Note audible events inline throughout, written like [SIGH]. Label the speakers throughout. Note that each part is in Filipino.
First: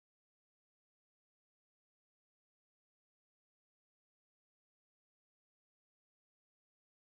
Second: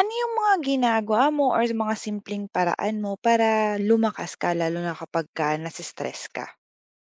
Speaker 1: Ano yung mga ginagawa mo or mga simpleng paraan mo para lumakas ka lalo na kapagka nase-stress ka?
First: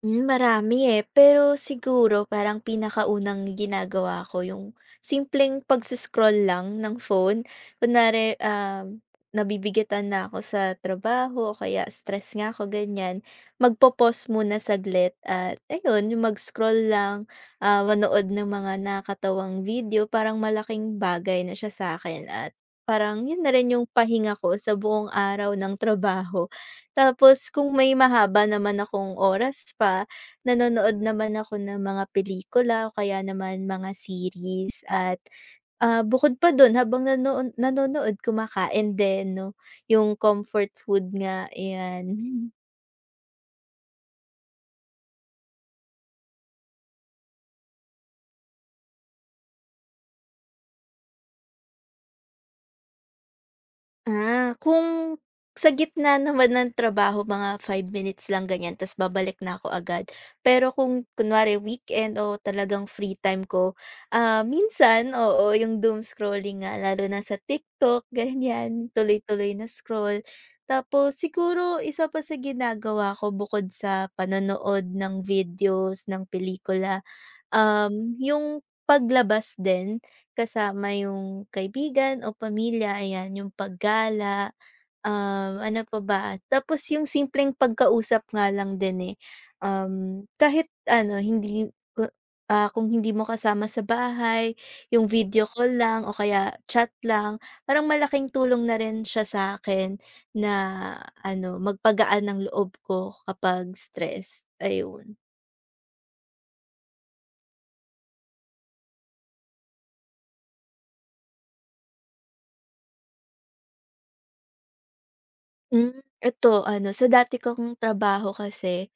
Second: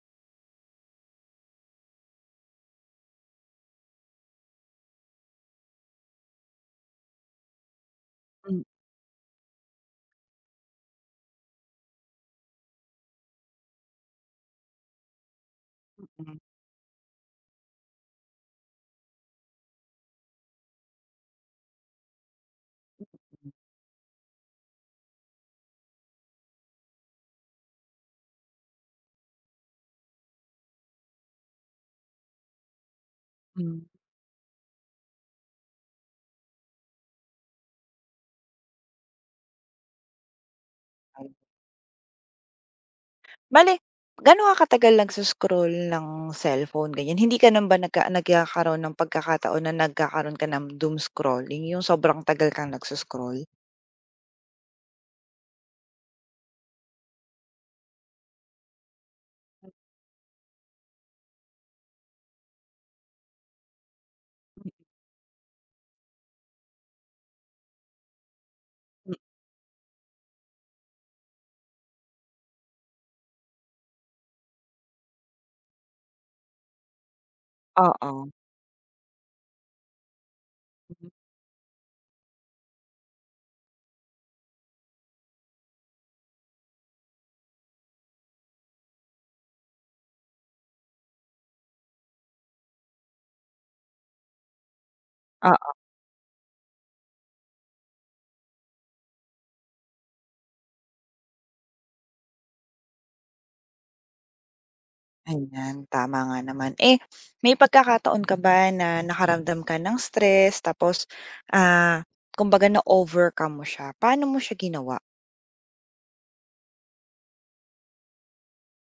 Speaker 2: Marami, eh. Pero siguro parang pinakaunang ginagawa ko yung simpleng lang ng phone. Kunwari,
Speaker 1: Mm,
Speaker 2: nabibigatan na ako sa trabaho o kaya stress nga ako, ganyan. Magpo-pause muna saglit at ayun, yung
Speaker 1: mm,
Speaker 2: mag-scroll lang, manood ng mga nakatawang video. Parang malaking bagay na siya sa akin at parang yun na rin yung pahinga ko sa buong araw ng trabaho. Tapos kung may mahaba naman akong oras pa, nanonood naman ako ng mga pelikula o kaya naman
Speaker 1: hmm.
Speaker 2: mga series at, bukod pa dun habang nanonood kumakain din 'no, yung comfort food
Speaker 1: Ay,
Speaker 2: nga, ayan. [LAUGHS]
Speaker 1: bale gaano ka katagal nagso-scroll ng cellphone ganyan? Hindi ka naman ba nagkakaroon ng pagkakataon na nagkakaroon ka ng doom scrolling, yung sobrang tagal kang nagso-scroll?
Speaker 2: Kung sa gitna naman ng trabaho mga 5 minutes lang ganyan tapos babalik na ako agad. Pero kung kunwari weekend o talagang free time ko, minsan, oo, yung doom scrolling nga lalo na sa TikTok [LAUGHS] ganyan,
Speaker 1: Hmm,
Speaker 2: tuloy-tuloy na scroll. Tapos siguro isa pa sa ginagawa ko bukod sa panonood ng videos, ng pelikula, Um,
Speaker 1: oo.
Speaker 2: yung paglabas din kasama
Speaker 1: Hmm.
Speaker 2: yung kaibigan o pamilya, ayan, yung paggala, ano pa ba, tapos yung simpleng pagkausap nga lang din eh. Kahit ano, hindi ku- kung hindi mo kasama sa bahay, yung video call lang o kaya chat lang, parang malaking tulong na rin siya sa akin na ano, magpagaan ng loob ko kapag stress. Ayun.
Speaker 1: Ayan, tama nga naman. Eh, may pagkakataon ka ba na nakaramdam ka ng stress tapos, ah, kumbaga na-overcome mo siya? Paano mo siya ginawa?
Speaker 2: Hmm, eto ano, sa dati kong trabaho kasi,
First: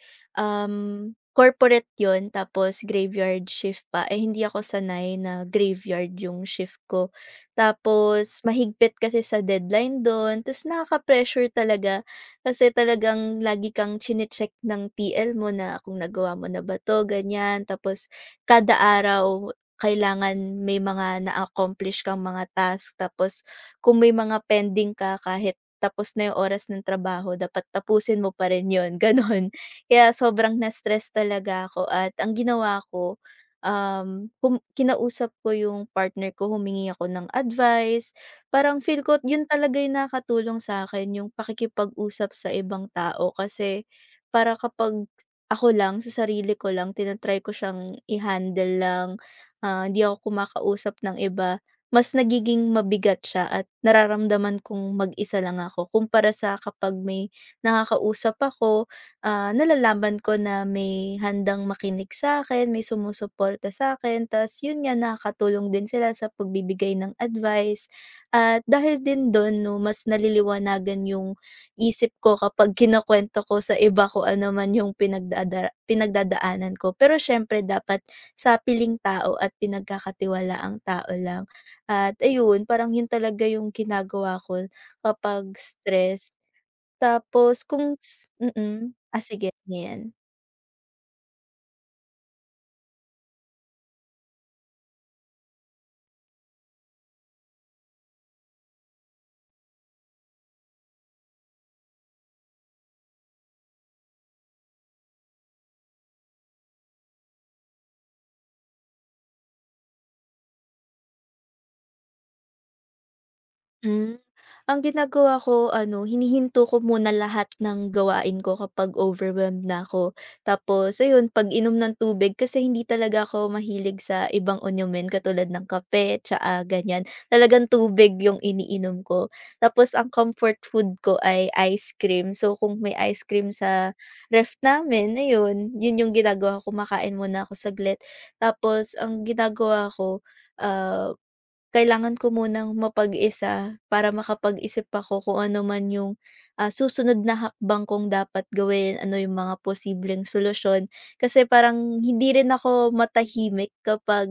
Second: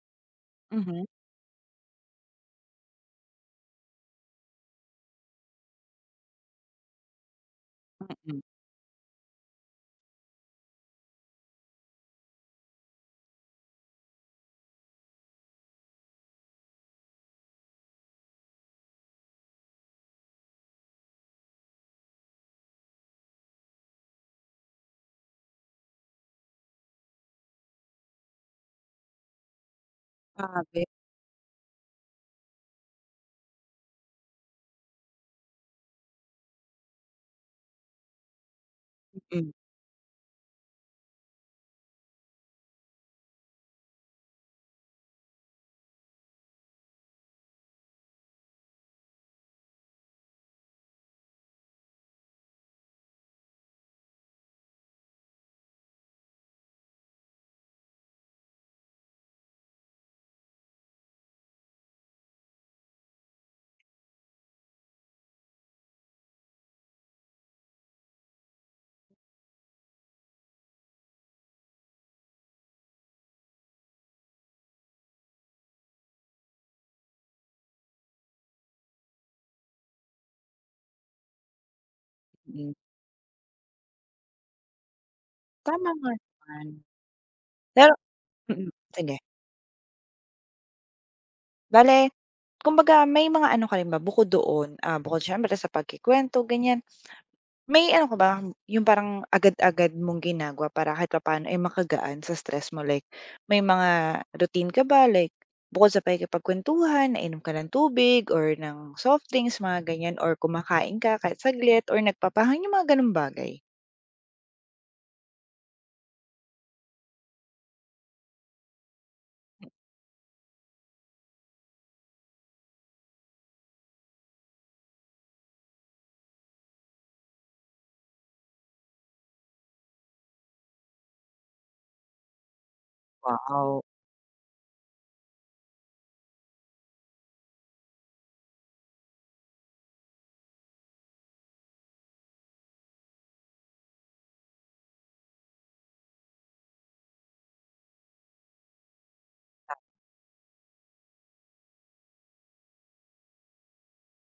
Speaker 1: Mhm,
Speaker 2: corporate yon, tapos graveyard shift pa, eh, hindi ako sanay na graveyard yung shift ko. Tapos
Speaker 1: mm.
Speaker 2: mahigpit kasi sa deadline dun ta's nakaka-pressure talaga kasi talagang lagi kang chine-check ng TL mo na kung nagawa mo na ba 'to, ganiyan. Tapos kada araw kailangan may mga na-accomplish kang mga task tapos kung may mga pending ka kahit tapos na yung oras ng trabaho dapat tapusin mo pa rin yun, [LAUGHS] gano'n. Kaya sobrang
Speaker 1: Grabe,
Speaker 2: na-stress talaga ako at ang ginawa ko, um, kum kinausap ko yung partner ko, humingi ako ng advice. Parang feel ko yun
Speaker 1: mm,
Speaker 2: talaga yung nakatulong sa akin yung pakikipag-usap sa ibang tao kasi para kapag ako lang, sa sarili ko lang, tinatry ko siyang i-handle lang, hindi ako kumakausap ng iba. Mas nagiging mabigat siya at nararamdaman kong mag-isa lang ako kumpara sa kapag may nakakausap ako, nalalaman ko na may handang makinig sa akin, may sumusuporta sa akin, ta's yun nga nakakatulong din sila sa pagbibigay ng advice. At dahil din dun 'no, mas naliliwanagan yung isip ko kapag kinukuwento ko sa iba ko ano man yung pinagdadaanan ko. Pero siyempre dapat sa piling tao at pinagkakatiwalaang tao lang. At ayun,
Speaker 1: mm.
Speaker 2: parang yun talaga yung ginagawa ko kapag
Speaker 1: Tama nga
Speaker 2: stress.
Speaker 1: naman.
Speaker 2: Tapos
Speaker 1: Pero
Speaker 2: kung s
Speaker 1: mm,
Speaker 2: mm.
Speaker 1: sige.
Speaker 2: Ah, sige, ano yan?
Speaker 1: Bale, kumbaga may mga ano ka rin ba bukod doon, bukod siyempre sa pagkukuwento, ganyan. May ano ka ba, yung parang agad-agad mong ginagawa para kahit papaano ay makagaan sa stress mo? Like, may mga routine ka ba? Like, bukod sa pakikipagkwentuhan, nainom ka ng tubig or ng soft drinks, mga ganyan, or kumakain ka kahit saglit or nagpapahangin, yung mga ganung bagay?
Speaker 2: Hmm, ang ginagawa ko ano, hinihinto ko muna lahat ng gawain ko kapag overwhelmed na ako. Tapos ayun, pag-inom ng tubig kasi hindi talaga ako mahilig sa ibang inumin katulad ng kape, tsaa, ganyan. Talagang tubig yung iniinom ko. Tapos ang comfort food ko ay ice cream. So kung may ice cream
Speaker 1: Wow,
Speaker 2: sa ref namin, ayun, yun yung ginagawa ko, kumakain muna ako saglit. Tapos ang ginagawa ko, ah kailangan ko munang mapag-isa para makapag-isip ako kung ano man yung, susunod na hakbang kong dapat gawin, ano yung mga posibleng solusyon. Kasi parang hindi rin ako matahimik kapag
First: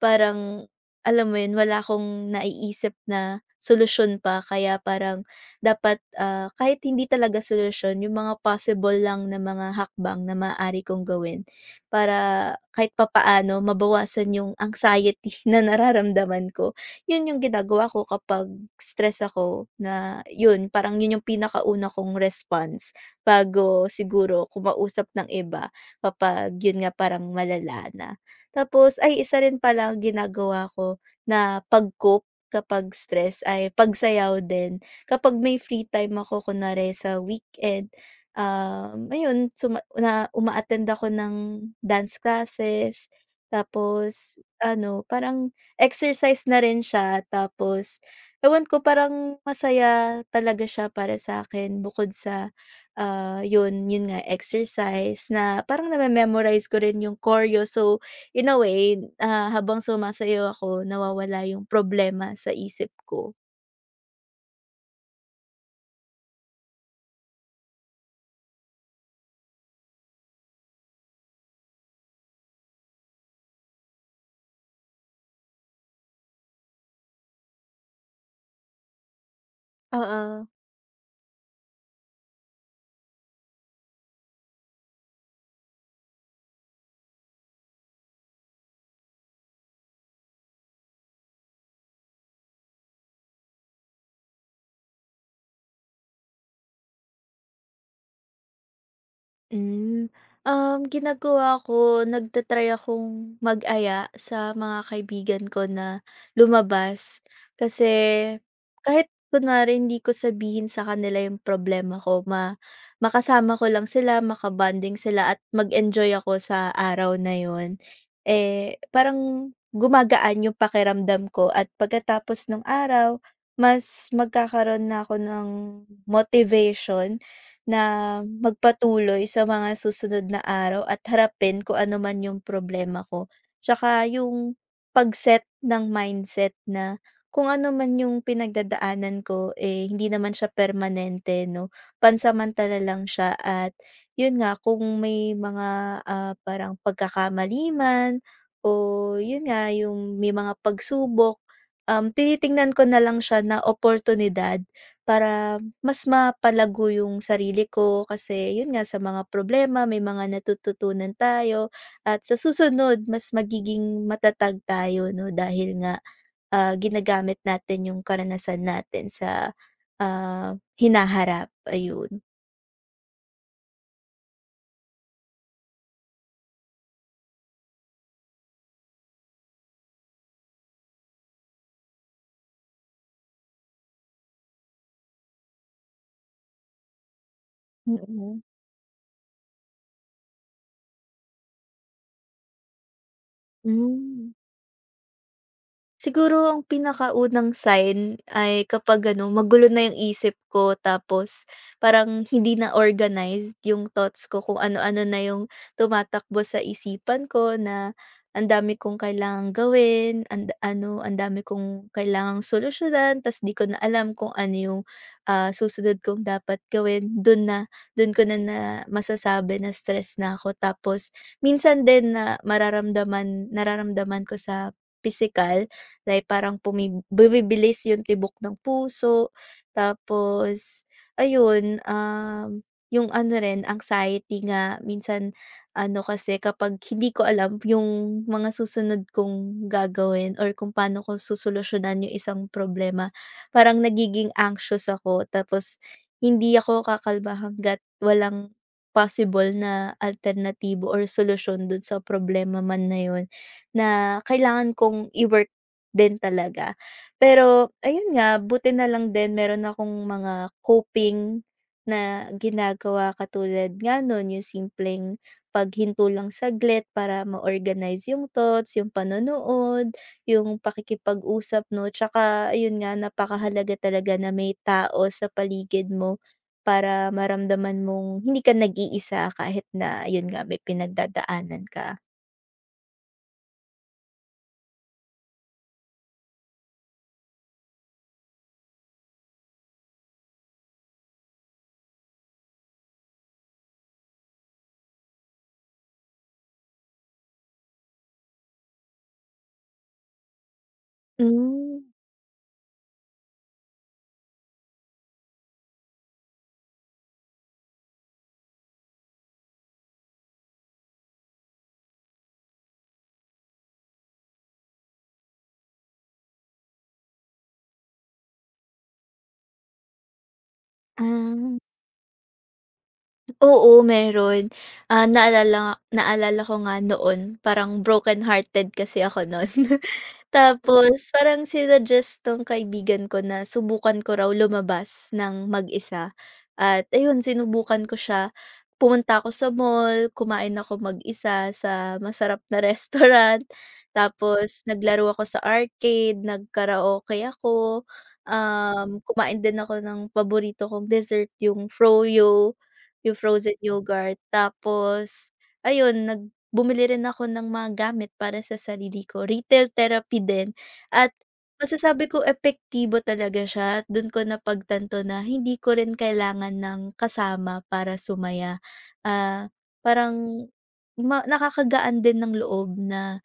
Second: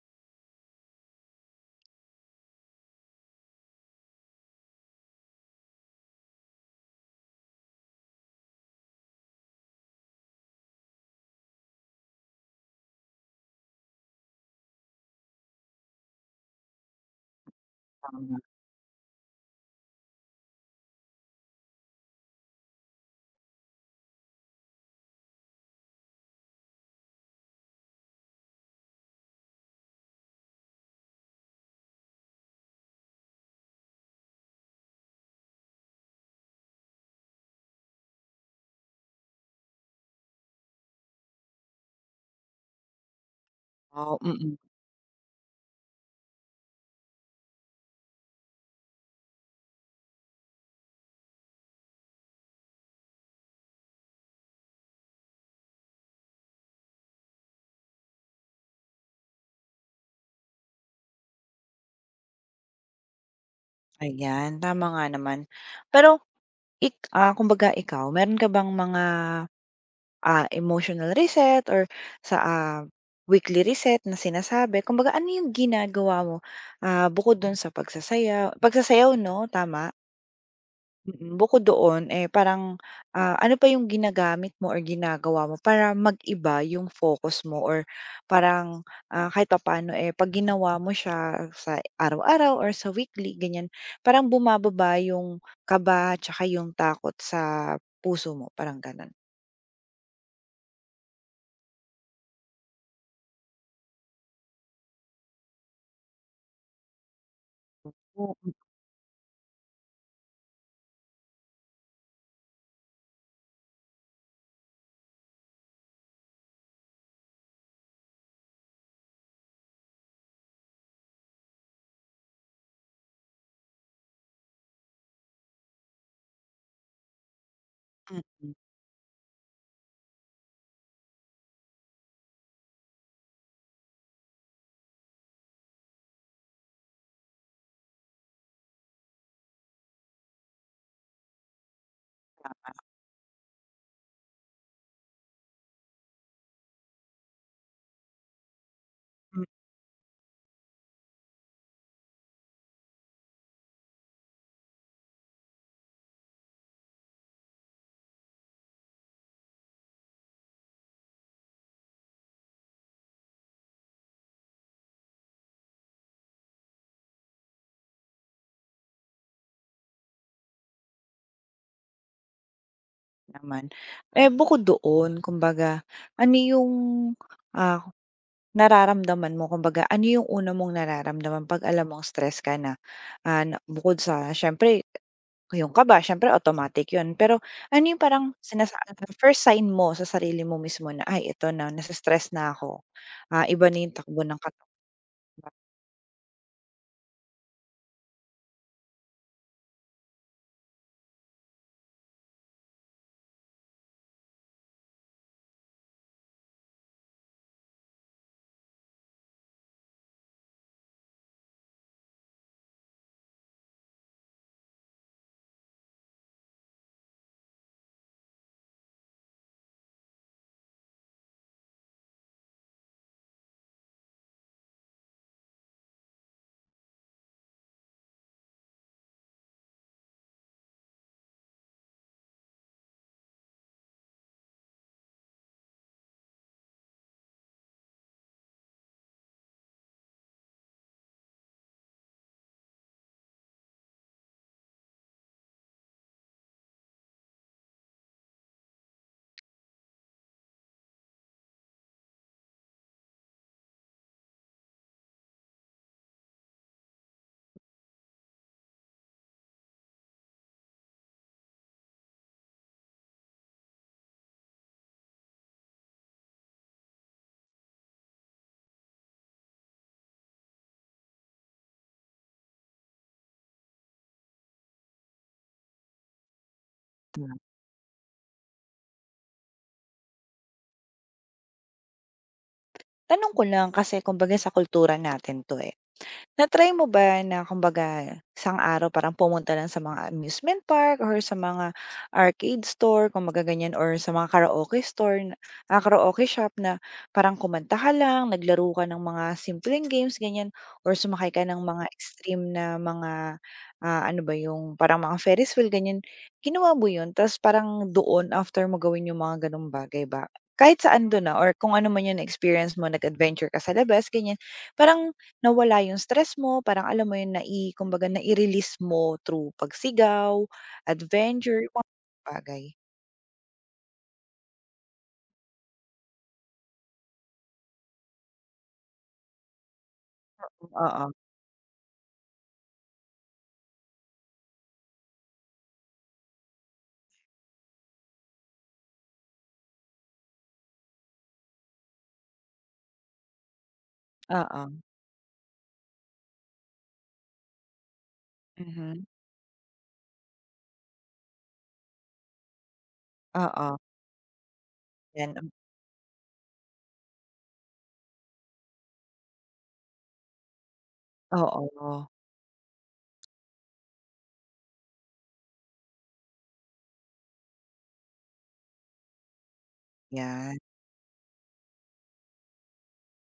Speaker 2: parang, alam mo yun, wala akong naiisip na solusyon pa. Kaya parang dapat, kahit hindi talaga solusyon, yung mga possible lang na mga hakbang na maaari kong gawin para kahit papaano mabawasan yung anxiety [LAUGHS] na nararamdaman ko. 'Yun yung ginagawa ko
Speaker 1: tama.
Speaker 2: kapag stress ako na yun, parang yun yung pinakauna kong response bago siguro kumausap ng iba kapag yun nga, parang malala na. Tapos ay isa rin pala ang ginagawa ko na pag-cope kapag stress ay pagsayaw din. Kapag may free time ako kunwari sa weekend, ayun suma na umaattend ako ng dance classes
Speaker 1: Oh,
Speaker 2: tapos
Speaker 1: mm.
Speaker 2: ano, parang exercise na rin siya tapos ewan ko parang masaya talaga siya para sa'kin bukod sa, yun, yun nga exercise na parang name-memorize ko rin yung choreo. So, in a way, habang sumasayaw ako nawawala yung problema sa isip ko.
Speaker 1: Ayan, tama nga naman. Pero kumbaga ikaw, meron ka bang mga emotional reset or sa, weekly reset na sinasabi. Kumbaga ano yung ginagawa mo, bukod dun sa pagsasayaw pagsasayaw 'no, tama?
Speaker 2: Oo.
Speaker 1: Mm, bukod doon, eh, parang, ano pa yung ginagamit mo or ginagawa mo para mag-iba yung focus mo or parang, kahit papaano, eh, 'pag ginawa mo siya sa araw-araw or sa weekly ganyan, parang bumababa yung kaba 'tsaka yung takot sa puso mo, parang gano'n?
Speaker 2: Hmm. Ginagawa ko, nagta-try akong mag-aya sa mga kaibigan ko na lumabas. Kasi
Speaker 1: Oo,
Speaker 2: kahit kunwari hindi ko sabihin sa kanila yung problema ko, makasama ko lang sila, makabanding sila at mag-enjoy ako sa araw na yun. Eh, parang gumagaan yung pakiramdam ko at pagkatapos ng araw, mas magkakaroon na ako ng motivation na
Speaker 1: mm,
Speaker 2: magpatuloy sa mga susunod na araw at harapin kung ano man yung problema ko. Tsaka yung pag-set ng mindset na kung ano man yung pinagdadaanan ko, eh, hindi naman siya permanente, no? Pansamantala lang siya at yun nga, kung may mga parang pagkakamaliman o yun
Speaker 1: mm.
Speaker 2: nga, yung may mga pagsubok, tinitingnan ko na lang siya na oportunidad para mas mapalago yung sarili ko kasi yun nga sa mga problema may mga natututunan tayo at sa susunod mas magiging matatag tayo 'no dahil nga, ginagamit natin yung karanasan natin sa, hinaharap ayun.
Speaker 1: Naman. Eh, bukod doon kumbaga, ano yung, ah, nararamdaman mo kumbaga ano yung una mong nararamdaman 'pag alam mong stress ka na? Ah, na bukod sa siyempre yung kaba siyempre automatic yun, pero ano yung parang
Speaker 2: Mm-mm.
Speaker 1: first sign mo sa sarili mo mismo na, "Ay ito na nase-stress na ako." Ah, iba
Speaker 2: Mm.
Speaker 1: na yung takbo
Speaker 2: Hmm.
Speaker 1: ng
Speaker 2: Siguro ang pinakaunang sign ay kapag ano, magulo na yung isip ko tapos parang hindi na organized yung thoughts ko kung ano-ano na yung tumatakbo sa isipan ko na ang dami kong kailangang gawin, and, ano, ang dami kong kailangang solusyonan, tas di ko na alam kung ano yung susunod kong dapat gawin. Doon na, doon ko na, na masasabi na stress na ako. Tapos, minsan din na nararamdaman ko sa physical. Like parang bumibilis yung tibok ng puso, tapos ayun, yung ano rin anxiety nga minsan ano kasi kapag hindi ko alam yung mga susunod kong gagawin or kung paano ko susolusyunan yung isang problema, parang nagiging anxious ako tapos hindi ako kakalma hangga't walang possible na alternatibo or solusyon dun sa problema man na yun na kailangan kong i-work din talaga. Pero ayun nga, buti na lang din meron akong mga coping na ginagawa katulad nga no'n, yung simpleng paghinto lang saglit para ma-organize yung thoughts, yung panonood, yung pakikipag-usap 'no, tsaka ayun nga napakahalaga talaga na may tao sa paligid mo para
Speaker 1: katawan.
Speaker 2: maramdaman mong hindi ka nag-iisa kahit na ayun nga, may pinagdadaanan ka.
Speaker 1: Tanong ko lang kasi kumbaga sa kultura natin 'to, eh. Na-try mo ba na kumbaga isang araw parang pumunta lang sa mga amusement park or sa mga arcade store kumbaga ganyan or sa mga karaoke store na karaoke shop na parang kumanta ka lang, naglaro ka ng mga simpleng games ganyan or sumakay ka ng
Speaker 2: Hmm,
Speaker 1: mga extreme na mga, ano ba yung parang mga Ferris wheel ganyan. Ginawa mo yun. Tapos parang doon after mo gawin yung mga gano'ng bagay ba kahit saan dun, na or kung ano man yung experience mo nag-adventure ka sa labas ganyan, parang nawala yung stress mo, parang alam mo yun, na i kumbaga nai-release mo through pagsigaw,
Speaker 2: ah.
Speaker 1: adventure, yung mga bagay.
Speaker 2: Oo, meron. Ah, naalala naalala ko nga noon parang broken hearted kasi ako nun. [LAUGHS]
Speaker 1: Oo,
Speaker 2: Tapos parang sinuggest tong kaibigan ko na subukan ko raw lumabas ng mag-isa at ayun sinubukan ko siya. Pumunta ako sa mall, kumain ako mag-isa sa masarap na [LAUGHS] restaurant, tapos
Speaker 1: oo.
Speaker 2: naglaro ako sa arcade, nagkaraoke ako,
Speaker 1: Mhm,
Speaker 2: kumain din ako ng paborito kong dessert, yung froyo. Yung frozen
Speaker 1: oo,
Speaker 2: yogurt tapos
Speaker 1: yan,
Speaker 2: ayun bumili rin ako ng mga gamit para sa sarili ko, retail therapy din at masasabi
Speaker 1: oo,
Speaker 2: ko epektibo talaga siya at dun ko napagtanto na hindi ko rin kailangan ng kasama para sumaya. Ah, parang
Speaker 1: yan.
Speaker 2: nakakagaan din ng loob na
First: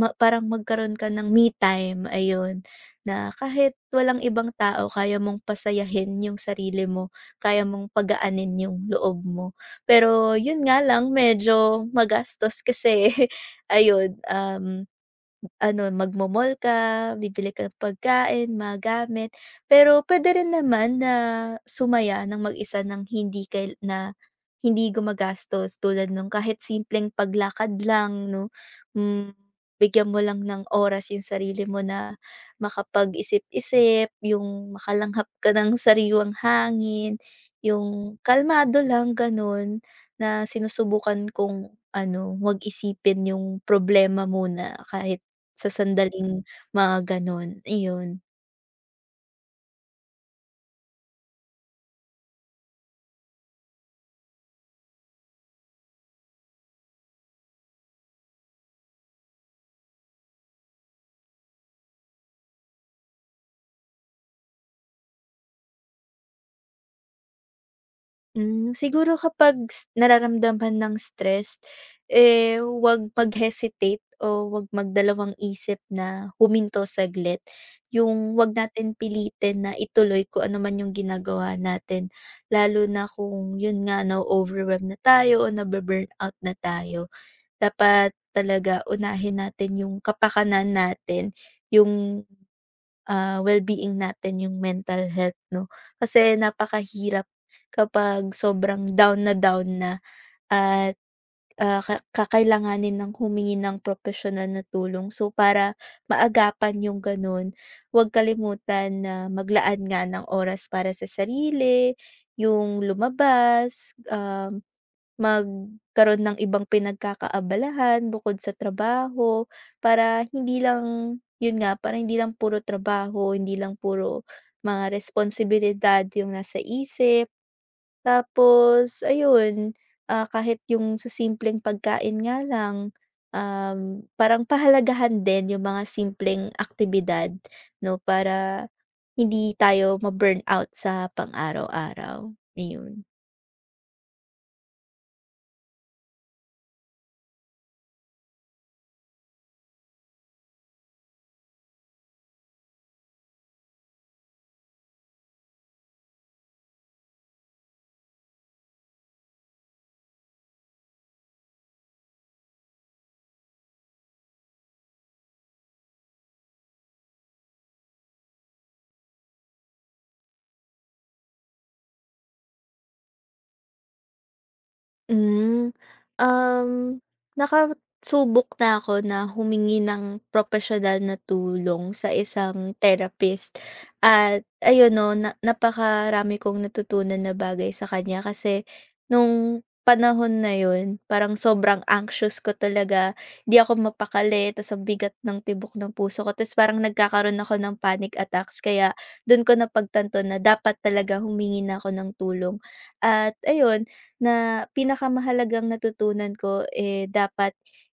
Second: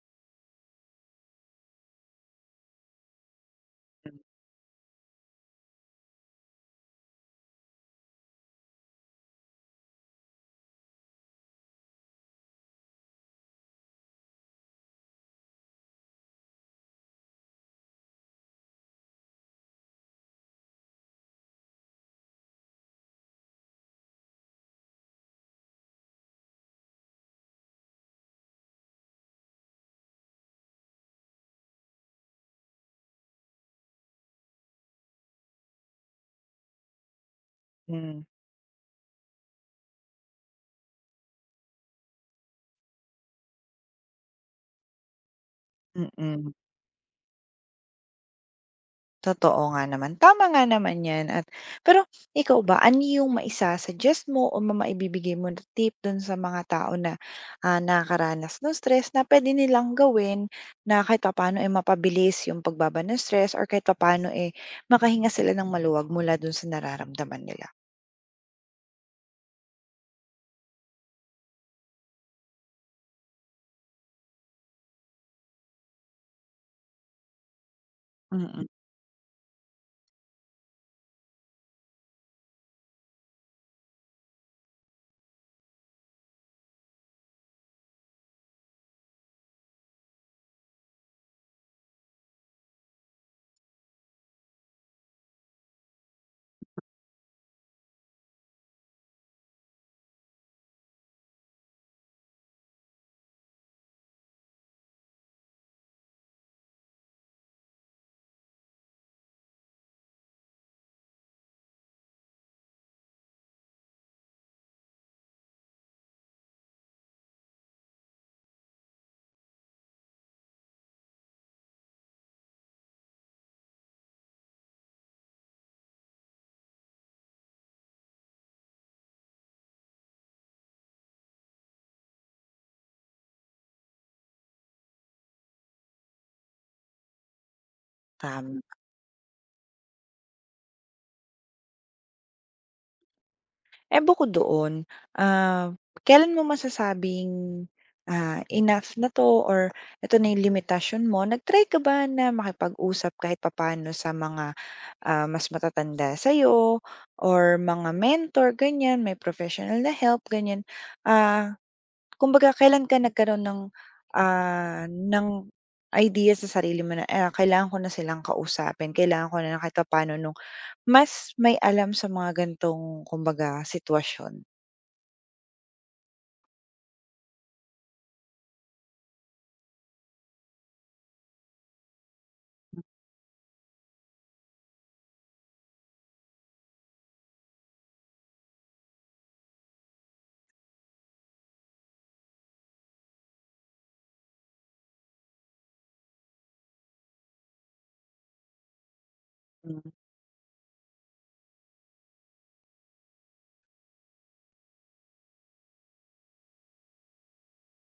Speaker 2: Parang magkaroon ka ng me time, ayun. Na kahit walang ibang tao kaya mong pasayahin yung sarili mo, kaya mong pagaanin yung loob mo. Pero yun nga lang medyo magastos kasi [LAUGHS] ayun, ano, magmomol ka, bibili ka ng pagkain, mga gamit. Pero puwede rin naman na sumaya ng mag-isa ng hindi kail na hindi gumagastos tulad nung kahit simpleng paglakad lang 'no, hmm, bigyan mo lang ng oras yung sarili mo na makapag-isip-isip, yung makalanghap ka ng [LAUGHS] sariwang hangin, yung
Speaker 1: Mm,
Speaker 2: kalmado lang gano'n na sinusubukan kong ano, 'wag isipin yung problema muna kahit sa sandaling
Speaker 1: mm.
Speaker 2: mga gano'n, iyon.
Speaker 1: Totoo nga naman, tama nga naman 'yan at pero ikaw ba, ano yung maisa-suggest mo o maibibigay mo na tip dun sa mga tao na, nakakaranas ng stress na puwede nilang gawin na kahit paano eh, mapabilis yung pagbaba ng stress or kahit paano eh, makahinga sila ng maluwag mula dun sa nararamdaman nila?
Speaker 2: Siguro kapag nararamdaman ng stress, eh, wag mag-hesitate o wag magdalawang isip na huminto saglit. Yung wag
Speaker 1: Mm,
Speaker 2: natin pilitin na ituloy kung ano man yung ginagawa natin, lalo na kung yun nga na-o-overwhelm na tayo o nabu-burnout na tayo. Dapat talaga unahin natin yung kapakanan natin, yung well-being natin yung mental health 'no. Kasi napakahirap kapag sobrang down na at, ah, ka kakailanganin ng humingi ng professional na tulong. So, para maagapan yung gano'n, huwag kalimutan na maglaan nga ng oras para sa sarili, yung lumabas. Magkaroon ng ibang pinagkakaabalahan bukod sa trabaho para hindi lang yun nga, para hindi lang puro trabaho, hindi lang puro mga responsibilidad yung nasa isip. Tapos ayun, kahit yung sa simpleng pagkain nga lang, parang pahalagahan din yung mga simpleng aktibidad 'no,
Speaker 1: tama.
Speaker 2: para hindi tayo ma burn out sa pang-araw-araw, ayun.
Speaker 1: Eh, bukod doon, ah, kailan mo masasabing, enough na 'to or ito na yung limitasyon mo? Nag-try ka ba na makipag-usap kahit papaano sa mga, mas matatanda sa'yo or mga mentor, ganyan, may professional na help, ganyan? Ah, kumbaga kailan ka nagkaroon ng, ah, ng idea sa sarili mo na, kailangan ko na silang kausapin, kailangan ko na na kahit papaano nung mas may alam sa mga ganitong kumbaga sitwasyon?
Speaker 2: Hmm, um, nakasubok na ako na humingi ng professional na tulong sa isang therapist at ayun 'no, na napakarami kong natutunan na bagay sa kanya kasi nung panahon na yun parang sobrang anxious ko talaga, di ako mapakali ta's ang bigat ng tibok ng puso ko ta's parang nagkakaroon ako ng panic attacks kaya dun ko
Speaker 1: Hmm,
Speaker 2: napagtanto na dapat talaga humingi na ako ng tulong at ayun na pinakamahalagang natutunan ko, eh, dapat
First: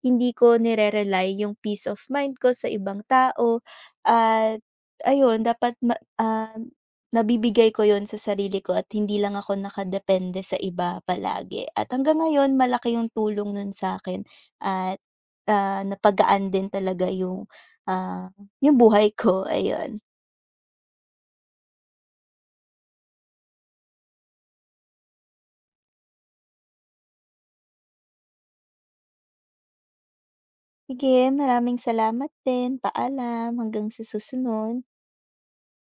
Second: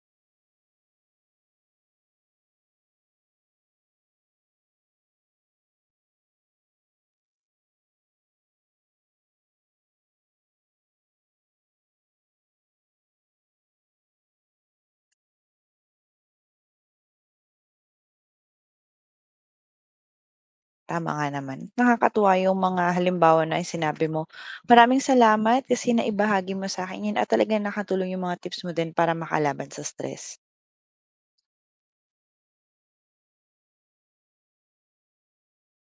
Speaker 2: hindi ko nire-rely yung peace of mind ko sa ibang tao at ayun dapat nabibigay ko yon sa sarili ko at hindi lang ako nakadepende sa iba palagi at hanggang ngayon malaki yung tulong nun sa'kin at, napagaan din talaga yung, ah, yung buhay ko, ayun.
Speaker 1: tama nga naman. Nakakatuwa yung mga halimbawa na sinabi mo. Maraming salamat kasi naibahagi mo sa'kin 'yan at talagang nakatulong yung mga tips mo din para makalaban sa stress.
Speaker 2: Sige, maraming salamat din. Paalam, hanggang sa susunod.